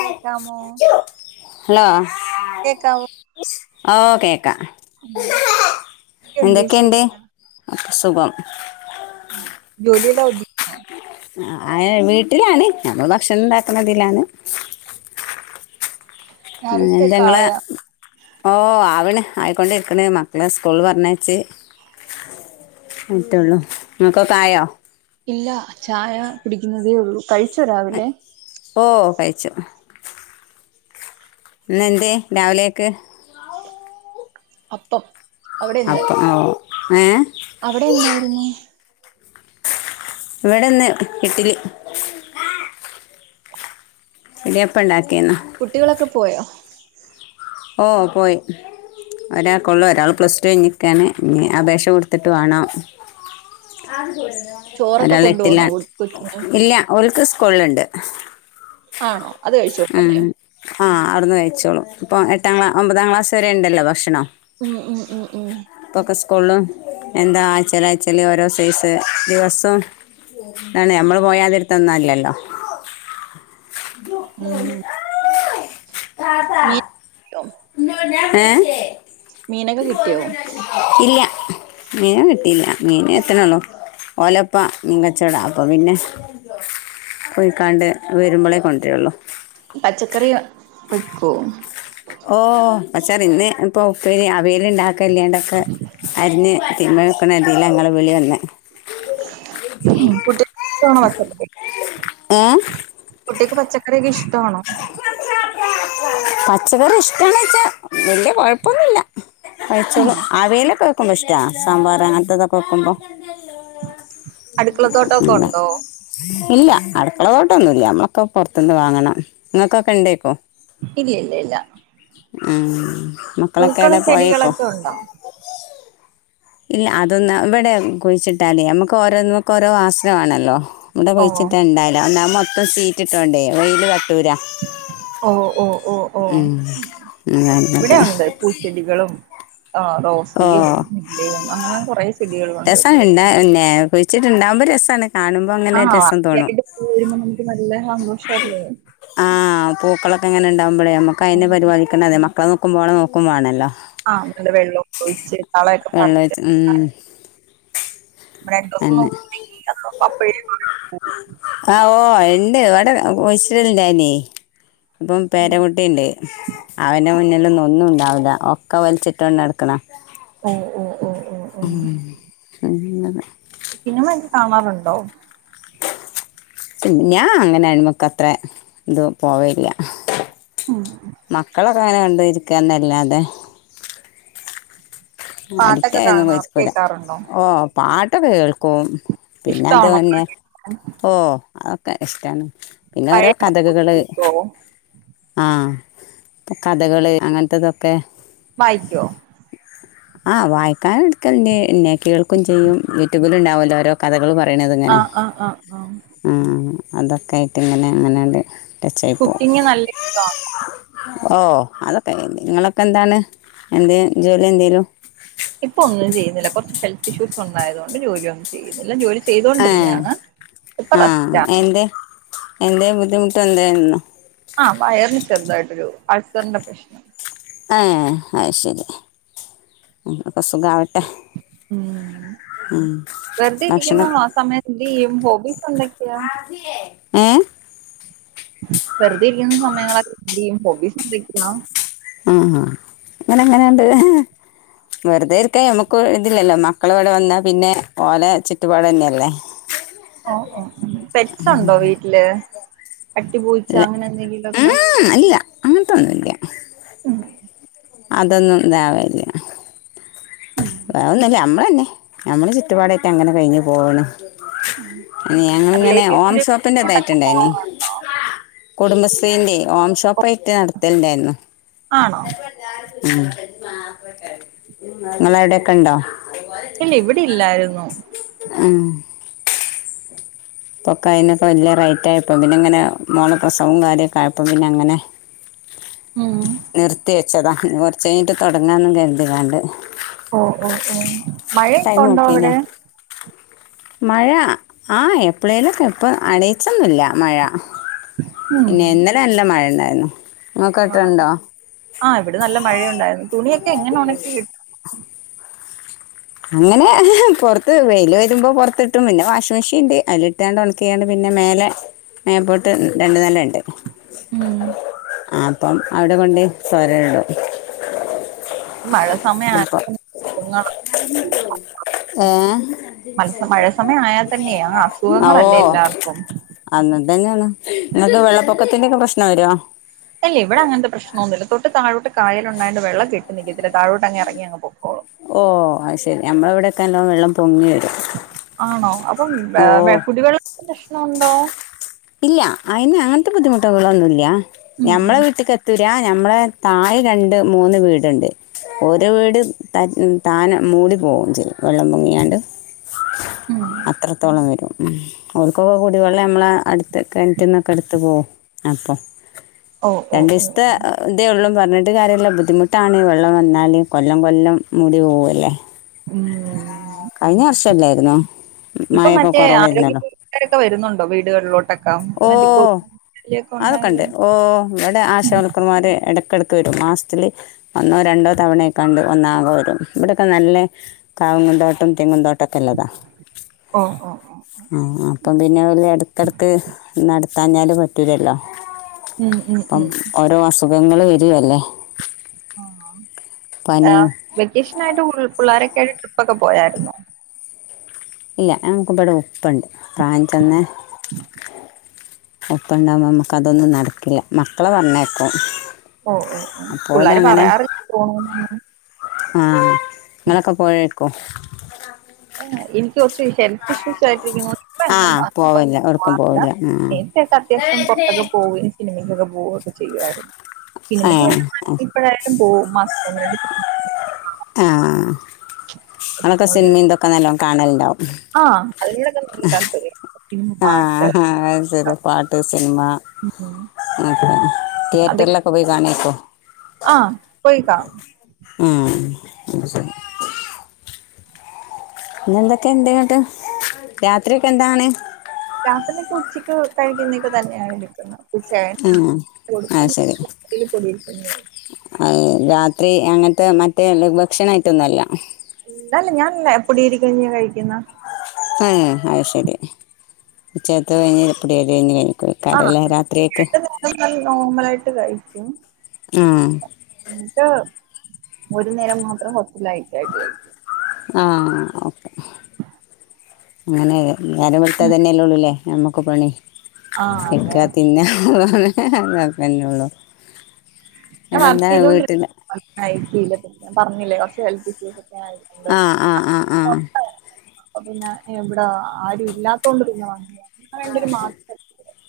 കേക്കാമോ ഹലോ കേക്കാവോ okay ഉം എന്തൊക്കെ ഉണ്ട് എന്തൊക്കെയുണ്ട് വിശേഷം ഒക്കെ സുഖം ഉം ജോലിയൊക്കെ ഒതുങ്ങിയോ ആയി വീട്ടിലാണെ നമ്മള് ഭക്ഷണം ഇണ്ടാക്കുന്ന ഇതിലാണ് ൻ രാവിലത്തേക്ക് എന്തങ്ങളെ ആയാ ഓഹ് ആ വ്ണ് ആയിക്കൊണ്ടിരിക്ക്ണ്. മക്കളെ സ്കൂൾ പറഞ്ഞയച്ച് റ്റൊള്ളൂ. ഇങ്ങക്കൊക്കെ ആയോ ഇല്ല. ചായ കുടിക്കുന്നതേ ഒള്ളൂ കഴിച്ചോ രാവിലെ ഓഹ് കയിച്ചു ഇന്നെന്തേ രാവിലെ ഒക്കെ അപ്പം. അവിടെ എന്തായി അപ്പം ഓ ഏ അവിടെ എന്തായിരുന്നു? ഇവെടെന്ന് ഇഡ്ലി. ഇലയപ്പണ്ടായ് കുട്ടികളൊക്കെ പോയോ? ഓഹ് പോയി. ഒരാക്കൊള്ളൂ ഒരാൾ പ്ലസ് ടു കഴിഞ്ഞിക്കാണ് ഇഞ്ഞ് അപേക്ഷ കൊടുത്തിട്ട് വാണം. ചോറൊക്കെ ഒരാൾ കൊണ്ടു എട്ടില. പോണോ കൊച്ചിന് ഇല്ല. ഓൽക്ക് സ്കൂളുണ്ട് ആണോ അത് കഴിച്ചോളൂ ഉം. അല്ലേ ആഹ് അവിടുന്ന് കഴിച്ചോളും ഇപ്പൊ എട്ടാംക്ലാ ഒമ്പതാം ക്ലാസ് വരെ ഇണ്ടല്ലോ ഭക്ഷണം ഉം ഉം ഉം ഉം ഇപ്പോൾ ഒക്കെ സ്കൂളിലും എന്താ ആയ്ച്ചേൽ ആയ്ച്ചേൽ ഓരോ സൈസ് ദിവസും താണെ. നമ്മള് പോയാതിര്ത്തൊന്നും അല്ലല്ലോ മീ ഏഹ്. മീനൊക്കെ കിട്ടിയോ ഇല്ല മീന കിട്ടിയില്ല മീന് എത്ത്ണൊള്ളൂ. ഓലപ്പ മീങ്കച്ചോടാ അപ്പം പിന്നെ പോയിക്കാണ്ട് വരുമ്പളേ കൊണ്ടരുള്ളു പച്ചക്കറിയൊ വെക്കോ ഓഹ് പച്ചകറി ഇന്ന് ഇപ്പൊ ഉപ്പേരിയ അ വിയൽ ഉണ്ടാക്കല്ലാണ്ട്യൊക്കെ അരിഞ്ഞ് തീമ്മ വെക്ക്ണ ഇതീല്ലാ ഇങ്ങളെ വിളി വന്ന് ഉം [unintelligible] ഏ കുട്ടിയേക്ക് പച്ചക്കറിയൊക്കെ ഇഷ്ടവാണോ പച്ചക്കറി ഇഷ്ടാണൊ വച്ചാ വല്യ കൊഴപ്പൊന്നുല്ല ഉം കഴിചോളും ആവേലൊക്കെ വയ്ക്കുമ്പോ ഇഷ്ടാ സാമ്പാർ അങ്ങനത്തെതൊക്കെ വെക്കുമ്പം അടുക്കളത്തോട്ടൊക്കെ ഉണ്ടോ ഇല്ല. അടുക്കളതോട്ടൊന്നുല്ല. നമ്മളൊക്കെ പൊറ്ത്ത്ന്ന് വാങ്ങണം. ഇങ്ങക്കൊക്കെ ഇണ്ടേക്കും ഇല്യെ ഇല്ല ഇല്ല ഉം പൂക്കളും മക്കളൊക്കെഏടെ പോയേക്കു ചെടികളൊക്കെ ഉണ്ടോ ഇല്ല. അതൊന്ന് ഇവടെ കുഴിച്ചിട്ടാലേ അമ്മുക്ക് ഓരോന്നുക്ക് ഓരോ ആശ്രഹാണല്ലോ ഇവടെ ഓ കുഴിച്ചിട്ടാണ്ടാവ് ല ഒന്നാമെ മൊത്തം സീറ്റ് ഇട്ടോണ്ടേ വെയ്ല് ത്തട്ടൂല ഓഹ് ഓഹ് ഓഹ് ഓഹ് ഉം. അതാ ഇവിടെ ഉള്ളത്. ഒണ്ട് പൂച്ചെടികളും ആഹ് റോസ് ഓ സിയും ല്ലെയും അങ്ങനെ കൊറേ ചെടികളുണ്ട് ഏഹ് കുഴിച്ചിട്ട് ഇണ്ടാവുമ്പോ രസാണ് ആഹ് [unintelligible] പൂ വിരുമ്പം നമുക്ക് നല്ല സന്തോഷല്ലേ ആഹ് പൂക്കളൊക്കെങ്ങനെണ്ടാവുമ്പളേ നമ്മുക്ക് ആ അയ്നെ പരിപാലിക്കണ്ടെതെ മക്കളെ നോക്കുമ്പോളെ നോക്കുമാണല്ലോ ആഹ് നല്ല വെള്ള ഒക്കെ ഒഴിച്ച് കളയൊക്കെ വെള്ളഴിച്ച് ഉം മന്ത അന്നെ [unintelligible] അപ്പ [unintelligible] [unintelligible] [unintelligible] ഴ ഇണ്ട് ഇവടെ കുഴ്ച്ചി ടെലേനി അപ്പം ഉം. പേരകുട്ടിണ്ട് അവന്റെ മുന്നിന്ന് [unintelligible] ഒന്നും ഉണ്ടാവുല ഒക്കെ വലിച്ചിട്ടോണ് നട്ക്ക്ണ ഒഹ് ഒഹ് ഒഹ് ഉം [unintelligible] ന്ത സിനിമ ഒക്കെ കാണാറ്ണ്ടോ ഞാൻ അങ്ങനെ ആണ്മക്ക് അത്ര ഇത് പോവെല്ല മക്കളൊക്കെ അങ്ങനെ കണ്ട് ഇരിക്കാന്നല്ലാതെ പാട്ടൊക്കെ അടുത്തായൊന്നും കാണാ പോയി ഇരിക്കൂല കേൾക്കാറുണ്ടോ ഓഹ് പാട്ടൊക്കെ കേൾക്കും പിന്നെ അതു ഇഷ്ടമാണോ പിന്നെ ഓഹ് ഇഷ്ടമാണ് പിന്നെ ഓരോ പഴയ പാട്ടൊക്കെ കഥകുകള് കേൾക്കുവോ ആഹ ഇപ്പൊ കഥകള് അങ്ങനത്തോതൊക്കെ വായിക്കോ ആഹ് വായിക്കാൻ എടുക്കൽ ണ്ട് കേൾക്കും ചെയ്യും യൂട്യൂബിൽ ഉണ്ടാവല്ലോ ഓരോ കഥകൾ പറ പറണത്ങ്ങനെ ആഹ് ആഹ് ആഹ് ആഹ് ആ അതൊക്കെ ആയിട്ട് ഇങ്ങനെ അങ്ങനെയാണ്ട് കുക്കിങ് നല്ല ഇഷ്ടമാണ് മ് [inaudible] ഓ അതൊക്കെ നിങ്ങളൊക്കെ എന്താണ് എന്ധെ ജോലി എന്ധെലും ഇപ്പൊ ഒന്നും ചെയ്യുന്നില്ല കുറച്ച് ഹെൽത്ത് ഇഷ്യൂസ് ഉണ്ടായത് കൊണ്ട് ജോലിയ ഒന്നും ചെയ്യുന്നില്ല ജോലി ഏ ചെയ്തൊണ്ടിരുന്നതാണ് ഇപ്പൊ റെസ്റ്റ് ആണ് എന്ധെ ബുദ്ധിമുട്ട് എന്തെങ്കിലും ണ്ടോ ആഹ് വയറിന് ചെറുതായിട്ടൊരു അൾസറിന്റെ പ്രശ്നം ഹ അയ് ശരി സുകാവ ഉം വെറുതെ ഭക്ഷണം ഇരിക്കുമ്പോ ആ സമയം എന്ത് ചെയ്യും ഹോബീസ് എന്തൊക്കെയാ ഏ വെറുതെ ഇരിക്കുന്ന സമയങ്ങളൊ എ ഹോബി [unintelligible] ആഹ ഇങ്ങന എങ്ങനെയുണ്ട് വെറുതെ ഇരിക്കാ മ്മക്ക് ഇതില്ലല്ലോ മക്കൾ ഇവിടെ വന്നാ പിന്നെ ഓലെ ചുറ്റുപാട തന്നെയല്ലേ ഓ ഓ പെറ്റ്സ് ഉണ്ടോ വീട്ടില് പട്ടി പൂച്ച അങ്ങനെ എന്തെങ്കിലുഒ ക്കെ അങ്ങനത്തൊന്നുല്ല അതൊന്നും ഇണ്ടാവല്ല വന്നില്ല നമ്മള തന്നെ നമ്മള് ചുറ്റുപാടൊക്കെ അങ്ങനെ കഴിഞ്ഞ് പോകണ് അനി ഞങ്ങിങ്ങനെ ഓം റിലേറ്റീവ്സിന്റെ ഷോപ്പിന്റെ വീട്ടിലോട്ടൊക്കെ ഇതായിട്ടുണ്ടായിന പോവാറുണ്ടോ കുടുംബശ്രീന്റെ ഓം ഷോപ്പയിട്ട് നടത്തലുണ്ടായിരുന്നു ആണോ ഉം നിങ്ങ ൾ അ വിടെൊക്കെ ഇണ്ടോ ഇല്ല ഇവിടെ ഇല്ലായിരുന്നു ആ പൊക്ക അതിനൊക്കെ വലിയ റൈറ്റ് പ്പോക്കെ അയിനൊക്കെ വലിയ റൈറ്റ് ആയപ്പോം പിന്നെ ഇങ്ങനെ മോള പ്രസവം കാര്യൊക്കെ ആയപ്പോ പിന്നെ അങ്ങനെ ഉം നിർത്തി വെച്ചതാ കുറച്ച് കഴിഞ്ഞിട്ട് തുടങ്ങാന്ന് കരുതി കണ്ട് ഓ ഓ ഓ മഴയൊക്കെ ടൈം ഉണ്ടോ നോക്കിനാ അവിടെ മഴ ആ എപ്ലെങ്കിലുമൊക്കെ ഇപ്പ അണ യിച്ചൊന്നില്ല മഴ ഉം പിന്നെ ഇ ന്നലെ നല്ല മഴണ്ടായിരുന്നു ഇങ്ങക്കൊക്കെ ണ്ടോ ആഹ് ഇവിടെ നല്ല മഴയുണ്ടായിരുന്നു തുണിയൊക്കെ എങ്ങനെ ഉണക്കി അങ്ങനെ പുറത്ത് വെയിൽ വരുമ്പോ പുറത്ത് ഇട്ടും പിന്നെ വാഷിംഗ മെഷീൻ ഉണ്ട് അതിലിട്ടാണ്ട് ഉണക്കിക്കാണ്ട് പിന്നെ പിന്നെ മേലെ മേപ്പോട്ട് രണ്ട് നെല ഉണ്ട് ഉം അപ്പം അവിടെ കൊണ്ട് സ്വരേ ഈ മഴ സമയം ഉ ആയാൽ തന്നെ അസുഖങ്ങളാ. മത്സ മഴ സമയം ആയാൽ തന്നെ ആ ഏ ഓോ അസുഖങ്ങളല്ലേ എല്ലാവർക്കും അന്നത് തന്നെയാണ് നിങ്ങക്ക് വെള്ളപ്പൊക്കത്തിന്റെൊക്കെ പ്രശ്നം വരുമോ ഇല്ല ഇവിടെ അങ്ങനത്തെ പ്രശ്നം ഒന്നും ഇല്ല തൊട്ട് തായോട്ട് കായലുണ്ടായൊണ്ട് വെള്ളം കെട്ടി നിക്കത്തില്ല തായോട്ട് ഇറങ്ങി അങ്ങ് പൊക്കോളും ഓ അത് ശെരി നമ്മള എവിടെക്കെ നല്ലോം വെള്ളം പൊങ്ങിവരും ആണോ അപ്പം വേ കുട്ടികൾ പ്രശ്നുണ്ടോ ഇല്ല അതിന് അങ്ങനത്തെ ബുദ്ധിമുട്ടുകളൊന്നും ഇല്ല ഉം ഞമ്മളെ വീട്ടക്ക് എത്ത ഞമ്മളെ തായ് രണ്ട് മൂന്ന് വീടുണ്ട് ഓരോ വീട് ത താനം മൂടി പോവും ചിൽ വെള്ളം പൊങ്ങിയാണ്ട് അത്രത്തോളം വരും ഓർക്കൊക്കെ കുടിവെള്ളം നമ്മള അടു കിണിറ്റിൽന്നൊക്കെ എടുത്ത് പോവും അപ്പോൾ ഓ ഓ രണ്ട് ഓ ദിവസത്തെ ഓ ഇതേ ഉള്ളൂ പറഞ്ഞി ഒരു കാര്യമുള്ള ബുദ്ധിമുട്ടാണ് വെള്ളം വന്നാല് കൊല്ലം കൊല്ലം മുടി പോവ ല്ലേ ഉം കഴിഞ്ഞ വർഷല്ലായിരുന്നോ ഇപ്പൊ മറ്റേ ആരോഗ്യപ്രവർത്തക രൊക്കെ വരുന്നുണ്ടോ വീടുകളിലോട്ട് ഓഹ് അതൊക്കെയൊണ്ട് ഉണ്ടായതുകൊണ്ട് ഓഹ് ഇവിടെ ആശവർക്കന്മാര് ഇടക്കടക്ക- ഒക്കെ വരും മാസത്തില് ഒന്നോ രണ്ടോ തവണയെക്കണ്ട് ഒന്ന് ആകെ വരും ഇവിടെക്കെ നല്ല- പൂന്തോട്ടം തേങ്ങിൻതോട്ടം ട്ടക്കല്ലതാ ഓ ഓ ഓ ആഹ് അപ്പം പിന്നെ ഇടയ്ക്കുയിടക്ക് - അടുത്തഞ്ഞാലും പറ്റൂലല്ലോ ഉം ഉം ഉം സുഖങ്ങള് വരുവല്ലേ വെക്കേഷനായിട്ട് പിള്ളാരെ - യായിട്ട് ട്രിപ്പ് ഒക്കെ പോയാരുന്നോ ഇല്ല നമ്മക്കിവിടെ ഉപ്പയുണ്ട് പ്രായം ചെന്നെ ഉപ്പ ഉണ്ടാവകുമ്പോ നമുക്ക് അതൊന്നും നടക്കില്ല മക്കളെ പറഞ്ഞയ്ക്കും ഓഹ് ഓഹ് പിള്ളോര് പറയാറില്ല പോണോന്ന് ആഹ് നിങ്ങളൊക്കെ പോയിരിക്കും ആഹ് എനിക്ക് കൊറച്ച് ഹെൽത്ത് ഇഷ്യൂസ് ആയിട്ടിരിക്കുന്നു ഇപ്പ ആ എങ്ങും പോവില്ല അത്യവശ്യം എവിടേക്കും പോവാറില്ല പോവില്ല ആ നേര്ത്തെയൊക്കെ അത്യാവശ്യം പൊറത്തോക്കെ പോകും സിനിമക്കൊക്കെ- പോവുയൊക്കെ ചെയ്യുവമായിരുന്നു സിനിമയ്ക്ക് ഏ, വേണോങ്കിൽ ഇപ്പഴായാലും പോകും പോകവും മാസ ര ആഹ് അതൊക്കെ സിനിമന്തൊക്കെ നല്ലോണം കാണലുണ്ടാവും ആഹ് അതിനോടൊക്കെ നല്ല താല്പര്യം ആഹ് ആഹ് ശരി പാട്ട് സിനിമ- ഉം തിയേറ്ററിലൊക്കെ പോയി കാണക്കോ ആഹ് പോയി കൊയ്ക്കാണും ഊം [unintelligible] പിന്നെ എന്തൊക്കെണ്ട് ന്നിട്ട് രാത്രി ഒക്കെ എന്താണ് രാത്രിയൊക്കെ ഉച്ചക്ക് കഴിക്കുന്നേക്ക തന്നെയാണ് എടുക്കുന്നത് ചേട്ടൻ ഉം കൊടുക്കും അത് ശെരി രാത്രിയില് പൊടിയിരിക്കഞ്ഞിയാ അഹ് രാത്രി അങ്ങനത്തെ മറ്റേ ലഘു ഭക്ഷണായിട്ടൊന്നല്ല ഇല്ലല്ല ഞാൻ പൊടി അരിയാ കഴിക്കുന്ന ഏഹ് അഹ് ശരി ഉച്ചേത്ത് കഴിഞ്ഞ [unintelligible] ആഹ് [unintelligible] നോർമൽ ആയിട്ട് കഴിക്കും ആ എന്നിട്ട് ഒരു നേരം മാത്രം കൊറച്ച് ലേറ്റായിട്ട് കഴിക്കും ആഹ് ഓക്കെ അങ്ങനെ നേരം വെളുത്ത ഇതന്നെല്ലേ ഉള്ളൂല്ലേ നമ്മുക്ക് പണി ആഹ് അതെ കെട്ക്കാ തിന്നാ [unintelligible] ന്നൊള്ളൂ ഞാൻ വർക്ക് ചെയ്തൊണ്ടി [unintelligible] പറഞ്ഞില്ലേ കുറച്ച് ഹെൽത്ത് ഇഷ്യൂസ് ഒക്കെ ആയതുകൊണ്ട് ആഹ് ആഹ് ആഹ് ആഹ് അപ്പൊ പിന്നെ എവിടെ ആരും ഇല്ലാത്തൊണ്ട് പിന്നെ വന്നി ഞങ്ങൾ രണ്ടു പേരും മാ [unintelligible]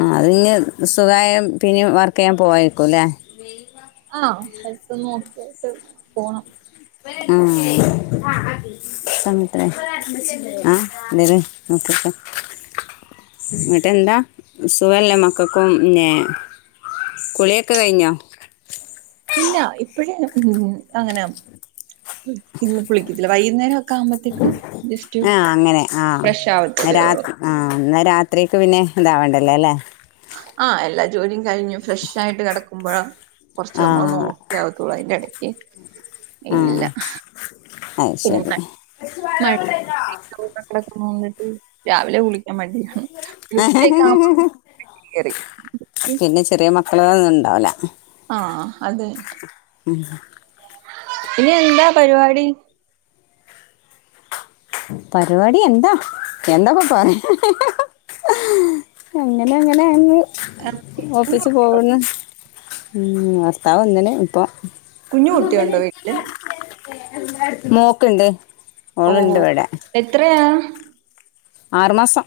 ആഹ് അതിഞ്ഞ് സുഖായ പിന്നേം വർക്ക് ചെയ്യാൻ പോവേയിക്കുംല്ലേ ആഹ് ഹെൽത്തൊന്ന് ഓക്കെയായിട്ട് പോണം ആഹ് അങ്ങനെ തന്നെ ആഹ് [unintelligible] ഓക്കെ ന്നിട്ട് എന്താ സുവല്ലേ മക്കക്കും പിന്നെ കുളി ഒക്കെ കഴിഞ്ഞോ ഇല്ല ഇപ്പഴ് അങ്ങനെ ഇന്ന് കുളിക്കത്തില്ല വൈകുന്നേരം ഒക്കെ ആവുമ്പയത്തേക്ക് ജസ്റ്റ് ആ ഫ്രഷ് ആവത്തതേ ഒള്ളു ആഹ് എന്നാ രാത്രിക്ക് പിന്നെ ഇതാവണ്ടല്ലേ ല്ലെ ആഹ് എല്ലാ ജോലിയും കഴിഞ്ഞു ഫ്രഷായിട്ട് കെടക്കുമ്പോഴ കോർച്ച് ആ നമ്മള് ഓക്കെ ആവത്തോള്ളു അയ്ന്റെ എട ഇ ആ ഇല്ല അത് ശരി [unintelligible] രാവിലെ കുളി ക്കാൻ മടിയാണ് [unintelligible] അഹ് നന്നാവുല ആഹ് അതെ ഉം ഇനി എന്താ പരിപാടി? പരിപാടി എന്താ എന്താപ്പ [unintelligible] അങ്ങനെ അങ്ങനെണ്ട് ആ, കുഞ്ഞു ഓഫീസ് പോക്ന്ന് ഉം ഭർത്താവ് വന്ന്ണ് ഇപ്പൊ കുഞ്ഞു കുട്ടിയുണ്ടോ വീട്ടില്? മോക്ക് ഇണ്ട് ഓ ഓള് ഇണ്ട് വട് എത്രയാ? ആറ് മാസം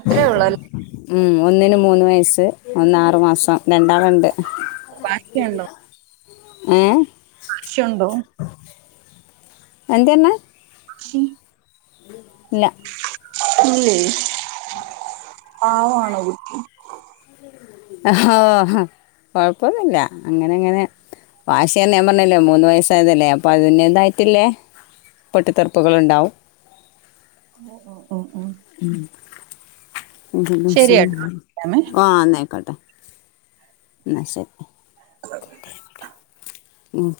അത്രേ ഉള്ളൂ അല്ലേ ഒന്നിന് മൂന്ന് വയസ്സ് ഒന്ന് ആറ് മാസം രണ്ടാള്ണ്ട് വാശിയുണ്ടോ ഏഹ് ചോണ്ടോ എന്തെർന്നെ? [unintelligible] ഇല്ല ഇല്ലേ പാവാണോള് [unintelligible] കൊഴപ്പൊന്നുല്ല അങ്ങനെ അങ്ങനെ വാഷിന്നെ ഞാൻ പർഞ്ഞില്ലേ മൂന്ന് വയസ്സായതല്ലേ അപ്പൊ അതിന്റെതായിട്ടില്ലേ പൊട്ടിത്തെറുപ്പുകള്ണ്ടാവും. ഓഹ് ഓഹ് മ് [unintelligible] ശരിയാട്ടോ വിളിക്കാമേ ആഹ് എന്നായിക്കോട്ടെ എന്ന ശെരി. [unintelligible]